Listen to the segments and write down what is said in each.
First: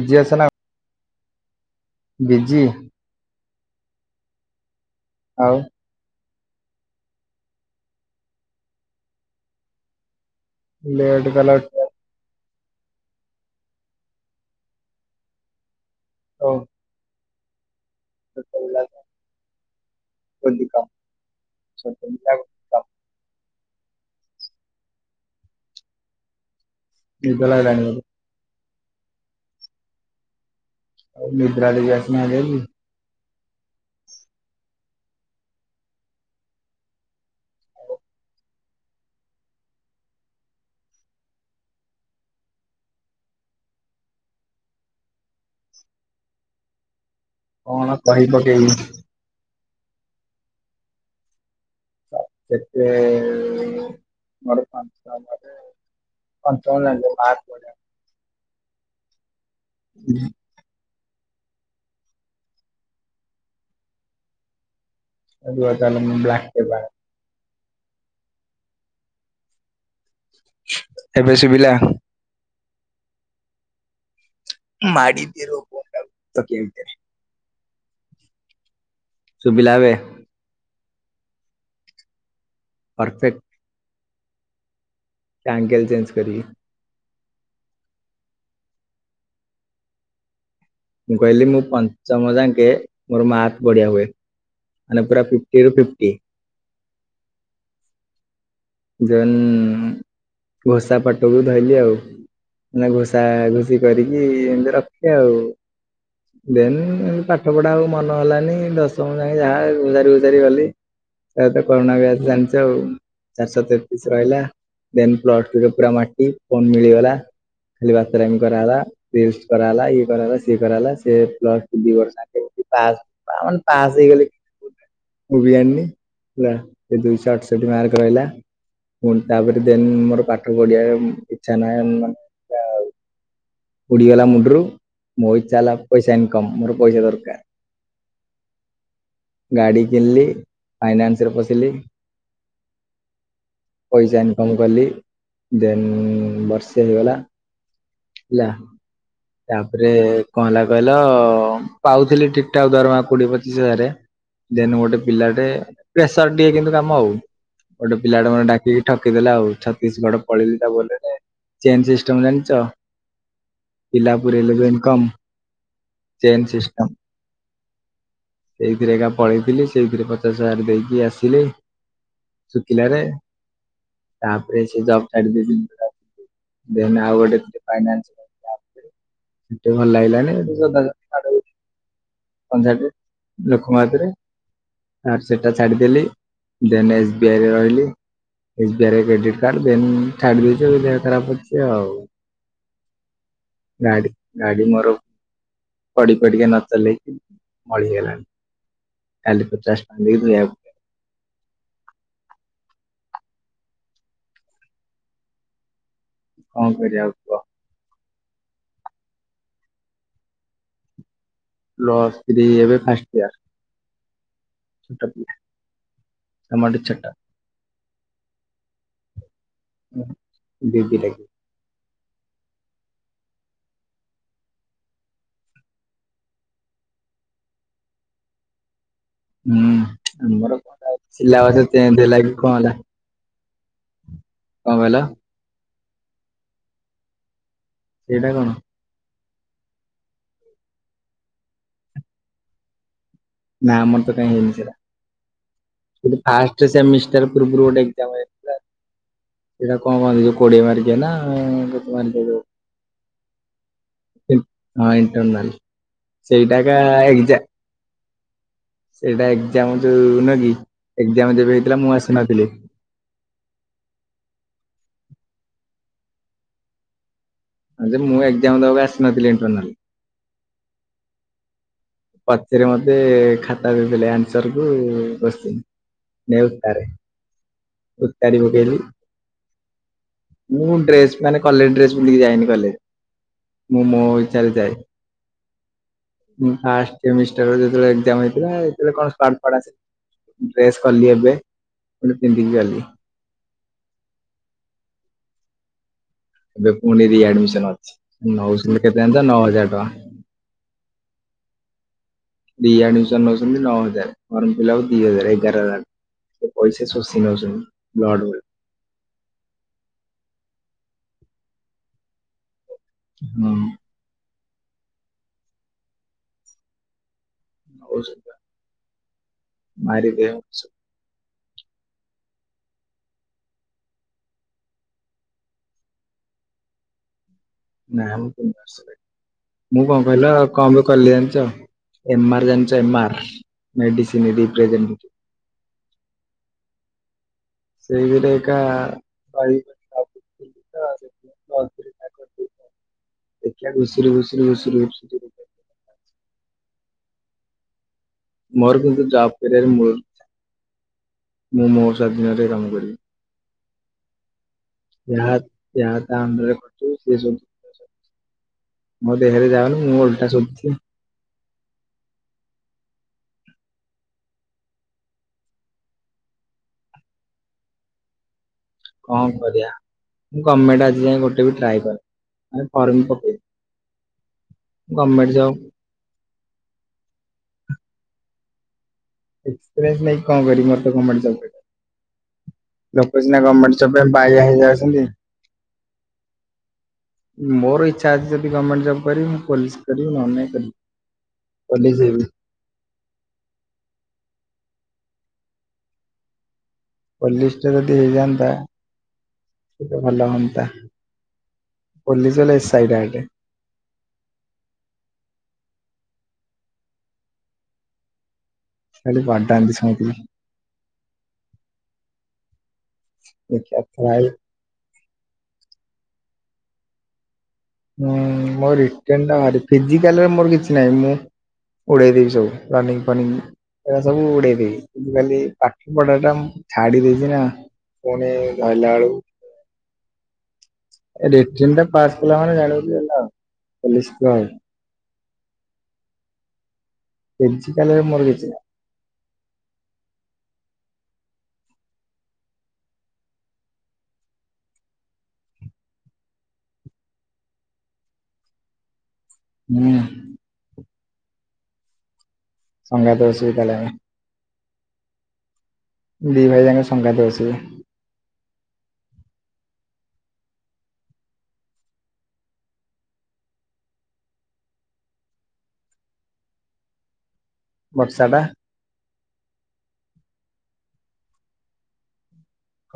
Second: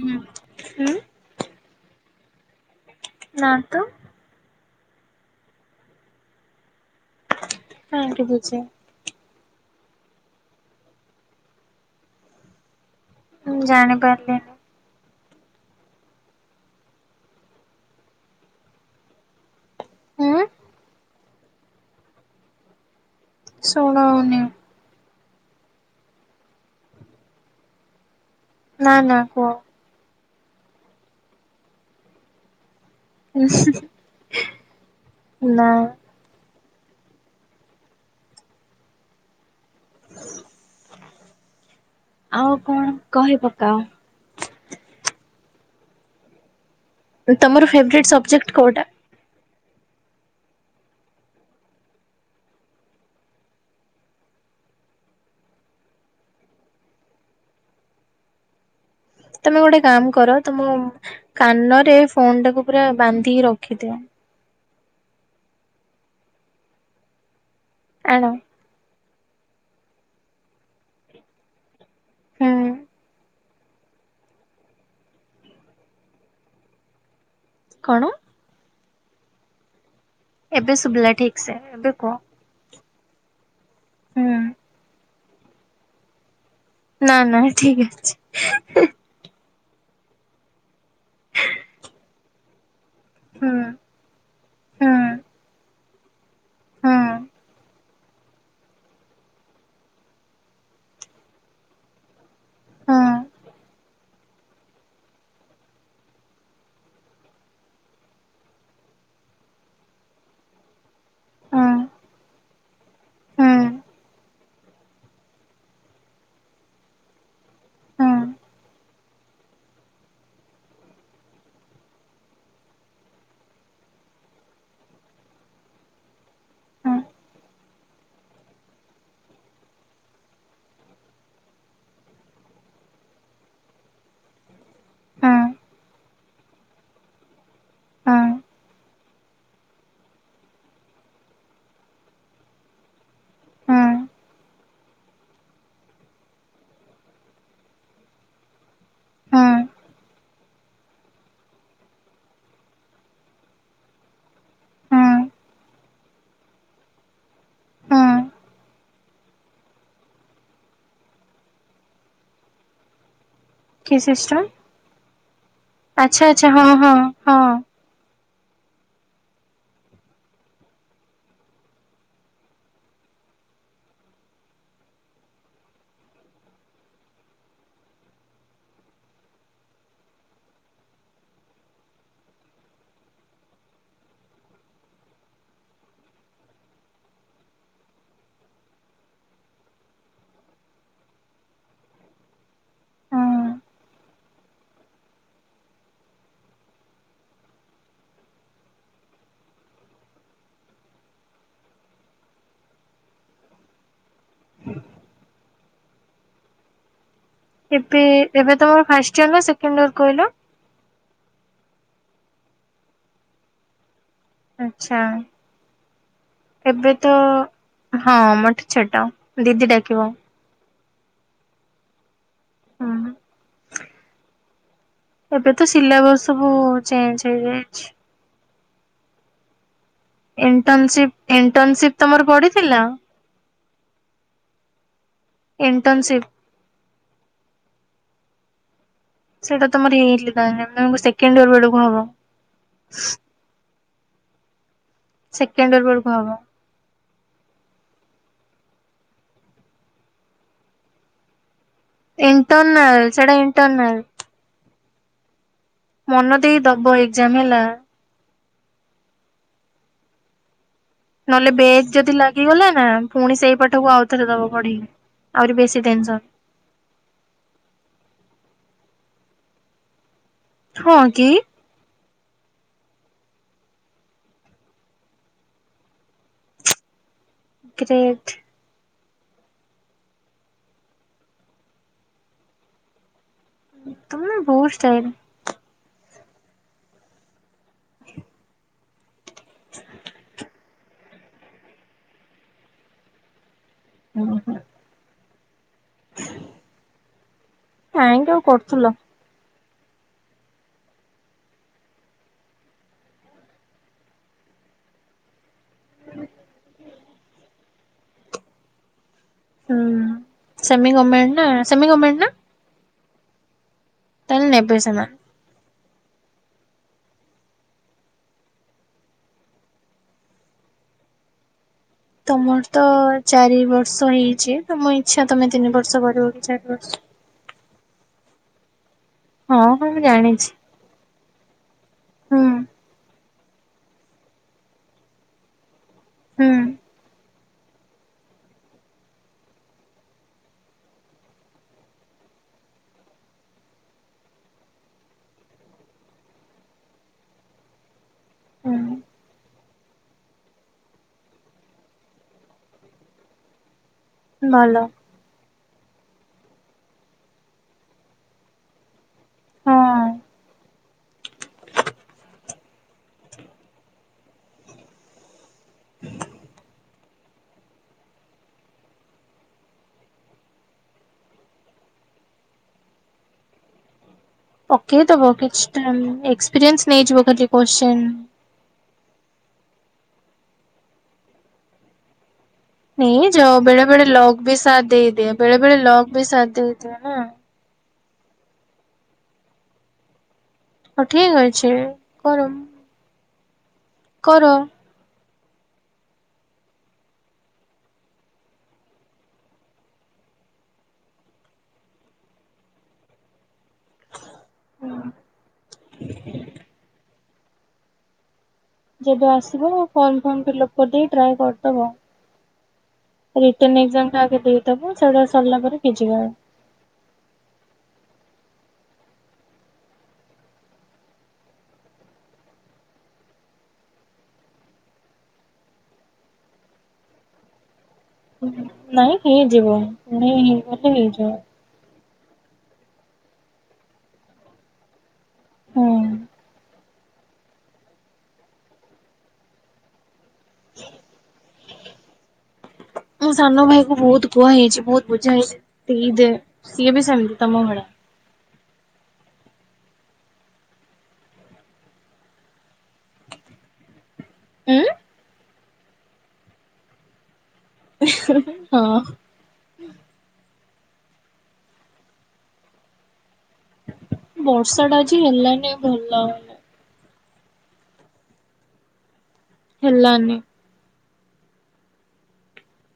Busy ହୁଁ ଅଛ ନା ହୁଁ। ବିଜି? ନାଁ ତ। ଆଉ? କାଇଁକି ବିଜି? ଲେଟ୍ କଲ। ଜାଣି ପାରିଲିନି। ହଉ। [unintelligible] ହୁଁ କନ୍ଦ। [unintelligible] ସୁଣାଉନି। ନିଦ ଲାଗିଲାଣି ବୋଧେ? ନା ନା କୁହ। ନିଦ୍ରା ଟିକେ ଆସିଲାଣି ହାରି। ନା। ଆଉ ଆଉ କଣ କହି ପକାଅ। ତମର କଣ ଫେବରଟ୍ କହି ସବଜେକ୍ଟ ପକେଇବି କୋଉଟା? ସବଜେକ୍ଟ ମୋର। [unintelligible] [unintelligible] ତମେ ଗୋଟେ କାମ ବଢିଆ କର ତମ କାନରେ ଫୋନ୍ ଟାକୁ ପୁରା ବାନ୍ଧିକି ରଖିଦିଅ। ଆ ରୁହ ତାହେଲେ ମୁଁ ବ୍ଲାକଟେପ୍ ଆଣେ। ଆଣ। ଏବେ ଶୁଭିଲା? ହୁଁ ମାଡ଼ିଦିଅ ଫାନ୍ ଟାକୁ ତକିଆ ଭିତରେ। କଣ? ସୁୁଭିିଲା ଏବେ? ଏବେ ସୁୁଭିଲା ଠିକ୍ ସେ। ଏବେ କୁହ। ପରଫେକ୍ଟ। ହୁଁ। ଆଙ୍ଗେଲ ଚେଞ୍ଜ କରିବି। ନା ନା ଠିକ ଅଛି। ମୁଁ କହିଲି ମୁଁ ପଞ୍ଚମ ଯାକେ ମୋର ହୁଁ ମାଥ ବଢିଆ ହୁଏ। ହୁଁ। ମାନେ ପୁରା ଫିଫ୍ଟୀ ରୁ ଫିଫ୍ଟି। ହଁ। ଯେନ୍ ଘୋଷା ପାଠକୁ ଧଇଲି ଆଉ। ମାନେ ହଁ ଘୋଷା ଘୁସି କରିକି ଏମିତି ରଖେ ଆଉ। ଦେନ୍ ଏତି ପାଠ ପଢା ଆଉ ମନ ହେଲାନି। ଦଶମ ଯାକେ ଯାହା ଘୋଷାରି ଘୋଷାରି ଗଲି। ତା ତ କରୋନା ହଁ ବ୍ୟାଚ ଜାଣିଛ ଆଉ। ଚାରିଶହ ତେତିଶ ରହିଲା ଦେନ୍ ପ୍ଲସ ଟୁ ରେ ପୁରା ମାଟି। ଫୋନ୍ ମିଳିଗଲା। ଖାଲି ହଁ ବାତେରମି କରାହେଲା। ଫିଷ୍ଟ କରାହେଲା ଇଏ କରାହେଲା ସିଏ କରାହେଲା। ସେ ପ୍ଲସ ଟୁ ଦି ବର୍ଷ ଯାକ ପାସ୍ ମାନେ ପାସ୍ ହେଇଗଲି। ମୁଁ ବି ଜାଣିନି ହେଲା। ହଁ। ଏ ଦୁଇଶହ ଅଡସଠି ମାର୍କ। ରହିଲା ପୁଣୀ ତାପରେ ଦେନ ମୋର ପାଠ ପଢିବା ଇଚ୍ଛା ନା। [unintelligible] ହଉ। ପଡିଗଲା ମୁଣ୍ଡରୁ କି ମୋ ଇଛା ହେଲା ପଇସା ଇନକମ୍ ମୋର ପଇସା ଦରକାର। ହଁ। ଗାଡି କିଣିଲି ଫାଇନାନ୍ସ ରେ ପଶିଲି। ପଇସା ଇନକମ କଲି ଦେନ୍ ବର୍ଷେ ହେଇଗଲା। ନା। ତାପରେ କଣଲା କହିଲ ପାଉଥିଲି ଠିକଠାକ୍ ଦରମା କୋଡ଼ିଏ ପଚିଶ ହଜାର ଦେନ ଗୋଟେ ପିଲାଟେ ପ୍ରେସର ଟ କିନ୍ତୁ କାମ ଆଉ ଗୋଟେ ପିଲାଟେ ମାନେ ଡାକିକି ଠିଦ ଦେଲେ ଆଉ ଛତିଶଗଡ ପଳେଇିଲି ତା ଚେନ୍ ସିଷ୍ଟମ ଜାଣିଛ ପିଲା ପୁରେଇଲେ ଇନକମ। ଆଛା ଆଛା ହଁ ହଁ ହଁ। ସେଇଥିରେ ଏକା ପଳେଇଥିଲି ସେଇଥିରେ ପଚାଶ ହଜାର ଦେଇକି ଆସିଲି। ସୁକିଲା ରେ ତାପରେ ସେ ଜବ ଛାଡ଼ିଦେଲି। [unintelligible] [unintelligible] ଭଲ ଲାଗିଲାନି। ସନ୍ଧ୍ୟା ଲୋକମତରେ ଆର୍ ସେଟା ଛାଡିଦେଲି ଦେନ ଏସ ବି ଆଇ ରେ ରହିଲି। S B I credit card then ଛାଡି ଦେଇଛ ଦେହ ଖରାପ ଅଛି ଆଉ ହଁ। ଗାଡ଼ି ଗାଡ଼ି ମୋର ପଡ଼ି ପଡ଼ିକେ ନ ଚଲ [unintelligible] ହ କଣ କରିବା ଆଉ କୁହ? ଏବେ ଏବେ ତମର ଫାଷ୍ଟ ଇୟର ନା ସେଣ୍ଡ ଇର କହିଲ? ପ୍ଲସ ଥ୍ରୀ ଏବେ ଫାର୍ଷ୍ଟ ଇୟର। ଆଚ୍ଛା ଛୋଟ ପିଲା ତମଠୁ ଏବେ ଛୋଟ ତ ହଁ ମୋଠୁ ଛୋଟ ଦିଦି ଡାକିବ। ଦିଦି ଡା [inaudible] ଏବେ ତ ସିଲାବସ ସବୁ ଚେଞ୍ଜ ହେଇଯାଇଛି। ହୁଁ ଆମର ଇଣ୍ଟର୍ନସିପ ସିଲାବସ ଇଣ୍ଟର୍ନସିପ ଚେଞ୍ଜ ହେଲା ତମର କି କଣ ପଡିଥିଲା? ହେଲା କଣ କହିଲ? ଇଣ୍ଟର୍ଣ୍ନଶସିପ୍ [unintelligible] ସେଇଟା କଣ? ସେଇଟା ତମର ହେଇ ସେକେଣ୍ଡ ଇଅର ବେଳକୁ ହବ। [unintelligible] ନା ଆମର ତ କାଇଁ ହେଇନି ସେଟା ସେକେଣ୍ଡ ଇୟର ବେଳକୁ କିନ୍ତୁ ହବ ଫାଷ୍ଟ ସେମି ପୂର୍ବରୁ ଗୋଟେ ଏଯାମ ଯାଇଥିଲା ସେଟା କଣ କହନ୍ତି ଯୋଉ କୋଡିଏ ମାରକିଆନା ଇଣ୍ଟର୍ନଲ, ସେଇଟା ଇଣ୍ଟର୍ନଲ । ହଁ ଇଣ୍ଟରନାଲ୍‌, ସେଇଟାକ ଦବ ଏକ୍ଜାମ ଏଗଜା ହେଲା। ସେଇଟା ଏକ୍ଜାମ ଯୋଉ ନୁକି ନହେଲେ ବେଗ ଯଦି ଲାଗିଗଲା ନା, ପୁଣି ସେଇ ପାଠକୁ ଆଉ ଥରେ ଦବ ପଢି ଆହୁରି ବେଶି ଟେନ୍‌ସନ ମୁଁ ଏଜାମ ଦବାକୁ ଆସିନଥିଲି ଇଣ୍ଟରନାଲ । ହଁ କି ପଛରେ ମତେ ଖାତା ଦେଇଦେଲେ ଆନ୍ସର କୁ କ୍ଯୁଶ୍ଚିନ। ନାଇ ଉତାରେ ଗ୍ରେଟ୍ ଉତାରି ପକେଇଲୁ। ମୁଁ ଡ୍ରେସ ମାନେ କଲେଜ ଡ୍ରେସ ପିନ୍ଧିକି ଯାଇନି କଲେଜ। ମୋ ମୋ ତମେ ଇଚ୍ଛା ରେ ବହୁତ ଯାଏ। ଷ୍ଟାଇଲ। ଯେତେବେଳେ ହେଇଥିଲା, ସେ ଡ୍ରେସ୍ କଲି ଏବେ, ପୁଣି ପିନ୍ଧିକି ଗଲି । ହୁଁ ହୁଁ । ଏବେ ପୁଣି ରିଆଡମିସନ ଅଛି, କାହିଁକି ଆଉ ନଶହ କରୁଥିଲ କେତେତା ନଅ ହଜାର [unintelligible] ରି ଆଡମିଶନ ନଉଛନ୍ତି ନଅ ହଜାର, ଫର୍ମଫିଲପ ଦି ହଜାର, ଏଗାର ହଜାର ପଇସା ସବୁ ସିଏ ନେଉଛନ୍ତି ବ୍ଲଡ଼ ରେ। ହୁଁ ସେମୀ ଗର୍ମେଣ୍ଟ ନା ସେମୀ ଗର୍ମେଣ୍ଟ ନା? ହଁ। ତାହେଲେ ନେବେ ସେମାନେ। ମାରି ଦେବେ ସବୁ [unintelligible] ତମର ତ ଚାରି ବର୍ଷ ହେଇଛି ତମ ଇଚଛା ତମେ ତିନି ବର୍ଷ କରିବ କି ଚାରି ବର୍ଷ। ନାଇଁ ମୁଁ ତିନି ବର୍ଷ ହଁ କରିବି ମୁଁ ହଁ କଣ କହିଲ ଜାଣିଛି କଣ ପାଇଁ କଲି ଏମ ହୁଁ ଆର ଜାଣିଛ ଏମ ଆର ମେଡିସିନ ରେପ୍ରେଜେଣ୍ଟେଟିଭ୍? ହୁଁ। ସେଇଥିରେ ଏକା ପାଇବି ବୋଲି ଭାବୁଛି। [unintelligible] ଦେଖିବା ଘୁସୁରି ଘୁଷୁରି- [unintelligible] ହୁଁ ମୋର କିନ୍ତୁ ଯବ ଟେ ତାହାହେଲା ମୁଁ, ମୁଁ ମୋ ସ୍ୱାଧୀନରେ କାମ କରିବି। ଭଲ ଏହା ଏହା ତା ଅଣ୍ଡରେ କରିଥିବୁ ସିଏ ସବୁ [unintelligible] ମୋ ଦେହରେ ଯାଉନି ମୁଁ ହଁ। ଓଲଟା ଶୁଧୁଥିଲି। କଣ କରିୟା। ମୁଁ ଗୋର୍ମେଣ୍ଟ ଆଜି ଯାଇ ଗୋଟେ ବି ଟ୍ରାଏ କରିନି ମାନେ ଫର୍ମ ବି ପକେଇନି। ପକେଇଦବ କିଛିଟା ଏକ୍ସପିରିଏନ୍ସ ନେଇଯିବ ଖାଲି କ୍ୱେସ୍ଚନ୍ ଏକ୍ସପିରିଏନ୍ସ ନେଇକି କଣ କରିବି ମୋତେ ତ ଗୋର୍ମେଣ୍ଟ ଜୋବ ରେ ନେଇ ଯାଅ ବେଳେ ବେଳେ ବାୟା ଲକ୍ ବି ସାଥ ହେଇଯାଉଛନ୍ତି। ଦେଇଦିଏ ବେଳେ ବେଳେ ଲକ୍ ବି ସାଥ ଦେଇଦିଏ ନା। କାଶ ଯଦି ଗମେଣ୍ଟ ଜବ କରିବ ମୁ ପୋଲିସ କରିବି ନହେଲେ ନାଇଁ। କରିବି ହଉ ଠିକ ଅଛି ପୋଲିସ ହେବି। କର। କର। ପୋଲିଷ୍ଟା ଯଦି ହେଇଯାଆନ୍ତା ସେଟା ଭଲ ହନ୍ତା। ପୋଲିସ ବଲେ ଏସ୍‌ଆଇ ଡାଇରେଟ। ହଁ। ଖାଲି ଯେବେ ଆସିବ ବାଡାନ୍ତି ଫର୍ମ ଶୁଣିଥିଲି। ଫର୍ମ ଫିଲଅପ କରିଦେଇ ଟ୍ରାଏ କରିଦବ। ଦେଖିଆ ରିଟନ୍ଏକ୍ଜାମ୍ ଟା ଟ୍ରାଏ ଆଗେ ଦେଇଦବ ସେଇଟା ସରିଲା ପରେ ପିଜି କରିବ। ହୁଁ ମୋର ରିଟେନ୍ ଟା ଫିଜିକାଲ୍‌ରେ ମୋର କିଛି ନାହିଁ ମୁଁ ଉଡ଼େଇ ଦେବି ସବୁ ରନିଙ୍ଗ ଫନିଙ୍ଗ। ଏରା ସବୁ ଉଡେଇ ଦେବି ଫିଜିକାଲି ପାଠ ପଢାଟା ମୁଁ ଛାଡି ଦେଇଛି ନା। ପୁଣି ଧଇଲା ବେଳକୁ ନାଇଁ ହେଇଯିବ [inaudible] ହେଇଯିବ। ରିଟେନ ଟା ପାସ୍ କଲା ମାନେ ଜାଣିବୁ ଯେ ହେଲା ପୋଲିସ ପାଇଁ। ହୁଁ। ଫିଜିକାଲ୍‌ରେ ମୋର କିଛି ନାହିଁ। ମୋ ସାନ ଭାଇକୁ ବହୁତ କୁହା ହେଇଚି ବହୁତ ବୁଝା ହେଇଚି ଫି ଦେ ଯେ ସିଏ ବି ସେମିତି ତମ ଭଳା ହୁଁ। ସଙ୍ଗାତେ ବସିବୁ ତାହାଲେ ଆମେ। ଉଁ? ଦି ଭାଇ ଯାଙ୍କେ ସଙ୍ଗାତେ ବସିବୁ। ଇଁହିଁ ହଁ। ବର୍ଷା ଟା ଆଜି ହେଲାନେଇ ଭଲ। ବର୍ଷା ଟା। ହେଲାନି।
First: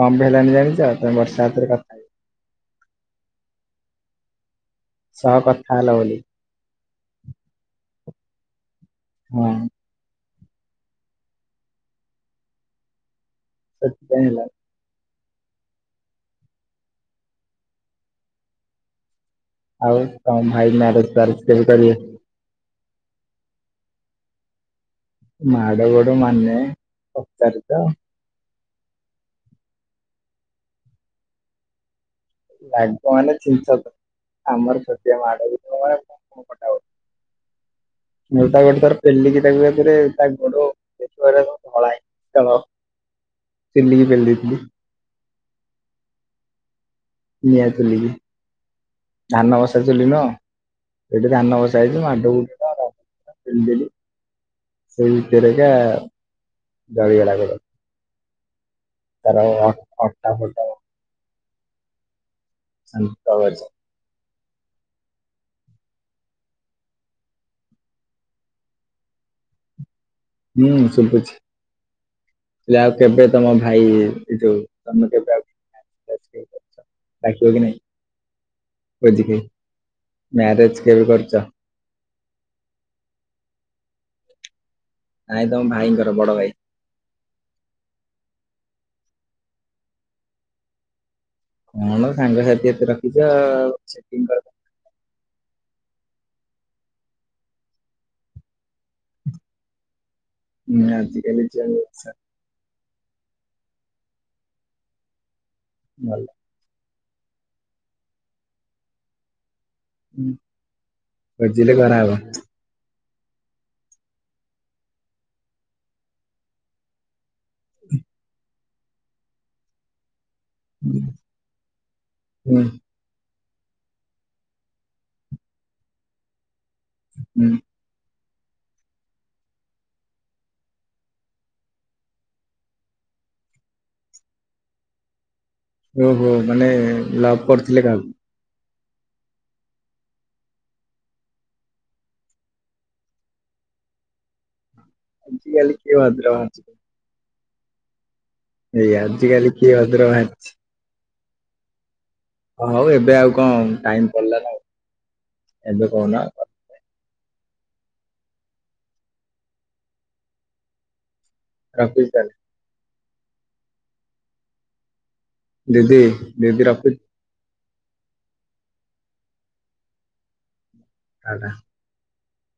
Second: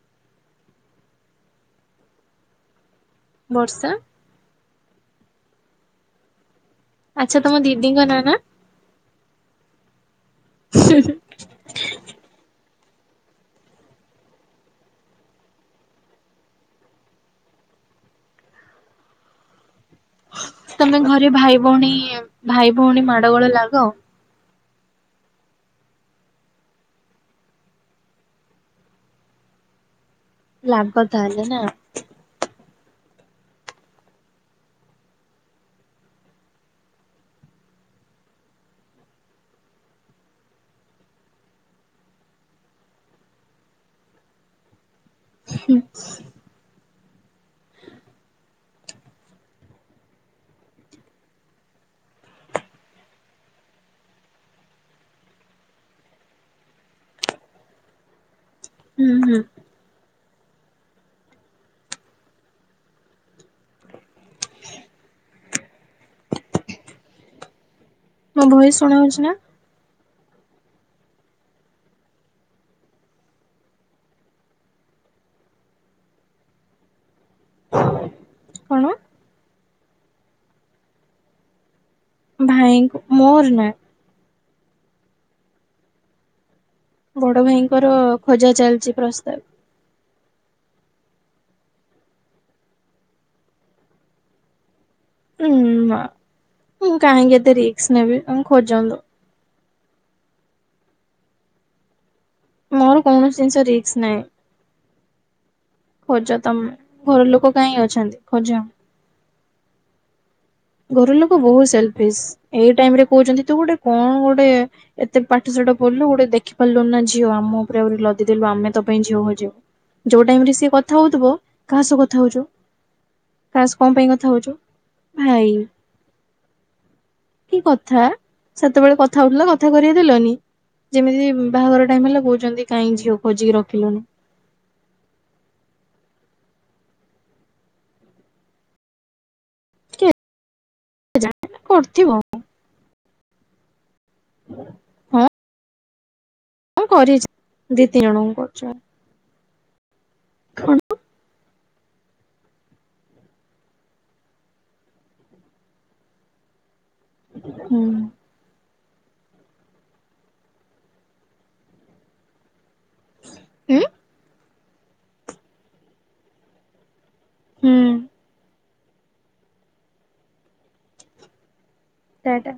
କଣ ପେଇଁ ହେଲାନି ଜାଣିଛ ତମେ ବର୍ଷାା ହାତରେ କଥା ହେଇଜା। ବର୍ଷା? ସହ କଥା ହେଲ ବୋଲି । ଆଚ୍ଛା ତମ ଦିଦିଙ୍କ ନାଁ ନା? ହଁ। ହୁଁ ହୁଁ। ସେଇଥି ପାଇଁ ହେଲା। ଆଉ ତମ ଭାଇ ତମେ ମ୍ୟାରେଜ ଘରେ ଫ୍ୟାରେଜ ଭାଇ କେବେ ଭଉଣୀ କରିବେ? ଭାଇ ଭଉଣୀ ମାଡ ଗୋଳ ଲାଗ? ମାଡ଼ ଗୋଡ଼ ମାନେ ପଚାରୁଚ। ଲାଗ ତା ହେଲେ ନା। ଲାଗ ମାନେ ଛୀନ ଛତର। ଆମର ଛୋଟିଆ ମାଡ ବି ଯଉ ଭଳିଆ ମୁଣ୍ଡ ଫଟା ଫଟି। ମୁ ତ ଗୋଟେ ଥରେ ପେଲିକି ତାକୁଏକାଥରେ ତା ଗୋଡ [inaudible] ଫେଲିକି ପେଲି ଦେଇଥିଲି। ହୁଁ। ନିଆ ଚୁଲିକି । ଧାନ ବସା ଚୁଲି ନୁହଁ ସେଠି ଧାନ ବସା ହେଇଛି ମାଡ ଗୁ ପେଲିଦେଲି। ସେଇ ଭିତରେଏକା ଜଳୀ ଗଲା ଗୋଡ। ହୁଁ ହୁଁ ତାର ଅଣ୍ଟା ଫଟା ଶାନ୍ତ। [unintelligible] ମୋ ଭଏସ ଶୁଣା ଯାଉଛି ନା। ହୁଁ ସୁବୁଛି। ହେଲେ ଆଉ କେବେ ତମ ଭାଇ ଏ ଯୋଉ ତମେ କେବେ ଆଉ ଡ଼ାକିବ କି ନାହିଁ। କଣ? ଭୁଜିକି ମ୍ୟାରେଜ କେବେ କରୁଛ? ଭାଇଙ୍କୁ ମୋର ନା। ନାଇ ତମ ଭାଇଙ୍କର ବଡ ଭାଇ। ବଡ ଭାଇଙ୍କର ଖୋଜା ଚାଲିଛି ପ୍ରସ୍ତାବ। କଣ ସାଙ୍ଗସାଥି ଏତେ ରଖିଛ ଆଉ ସେଟିଙ୍ଗ କରି ହୁଁ ନା ମୁଁ କାହିଁକି ଏତେ ରିକସ ନେବି ଉଁ ଖୋଜନ୍ତୁ। ହୁଁ ଆଜିିକାଲି ଯେମିତି ଚାଲି ମୋର କୌଣସି ଜିନିଷ ରିକ୍ସ ନାହିଁ। ଭଲ ଖୋଜ ତମ ଘର ଲୋକ କାହିଁ ଅଛନ୍ତି ଖୋଜ। ଘର ଲୋକ ବହୁତ ଖୋଜିଲେ କରାହବ। ସେଲଫିସ ଏଇ ଟାଇମରେ କହୁଛନ୍ତି ତୁ ଗୋଟେ କଣ ଗୋଟେ ଏତେ ପାଠଶାଠ ପଢିଲୁ ଗୋଟେ ଦେଖି ପାରିଲୁ ନା ଝିଅ ଆମ ଉପରେ ଆହୁରି ଦେଲୁ ଆମେ ତ ପାଇଁ ଝିଅ ଖୋଜିବୁ। ଯୋଉ ଟାଇମରେ ସେ କଥା ହଉଥିବ କାହା ସହ କଥା ହଉଛୁ। ହୁଁ କାଶ କଣ ପାଇଁ କଥା ହଉଛୁ ଭାଇ ହୁଁ କି କଥା। ସେତେବେଳେ କଥା ହଉଥିଲା କଥା କରେଇ ଦେଲନି। ଯେମିତି ବାହାଘର ଟାଇମ ହେଲା କହୁଛନ୍ତି କାହିଁ ଝିଅ ଖୋଜିକି ରଖିଲୁନି। ଓହୋ ମାନେ ଲଭ କରୁଥିଲେ କାହାକୁ? କେଜାଣି କରିଥିବ। ହୁଁ। ଆଜି କାଲି କିଏ ଭଦ୍ର ବାହାରୁଚି। ଦିଦି ଜଣକୁ। ଏଇ ଆଜି କାଲି କେହି ଭଦ୍ର ନାହାନ୍ତି କଣ ହଁ ହଉ ଏବେ ଆଉ କଣ ଟାଇମ ପଳେଇଲା ନା କଣ ଏବେ କହୁନ। ହୁଁ। ରଖୁଚି ତା ହେଲେ। ହୁଁ । ଦିଦି ଦିଦି ରଖୁଚି। ହୁଁ। ଆଦା। ଟା-ଟା।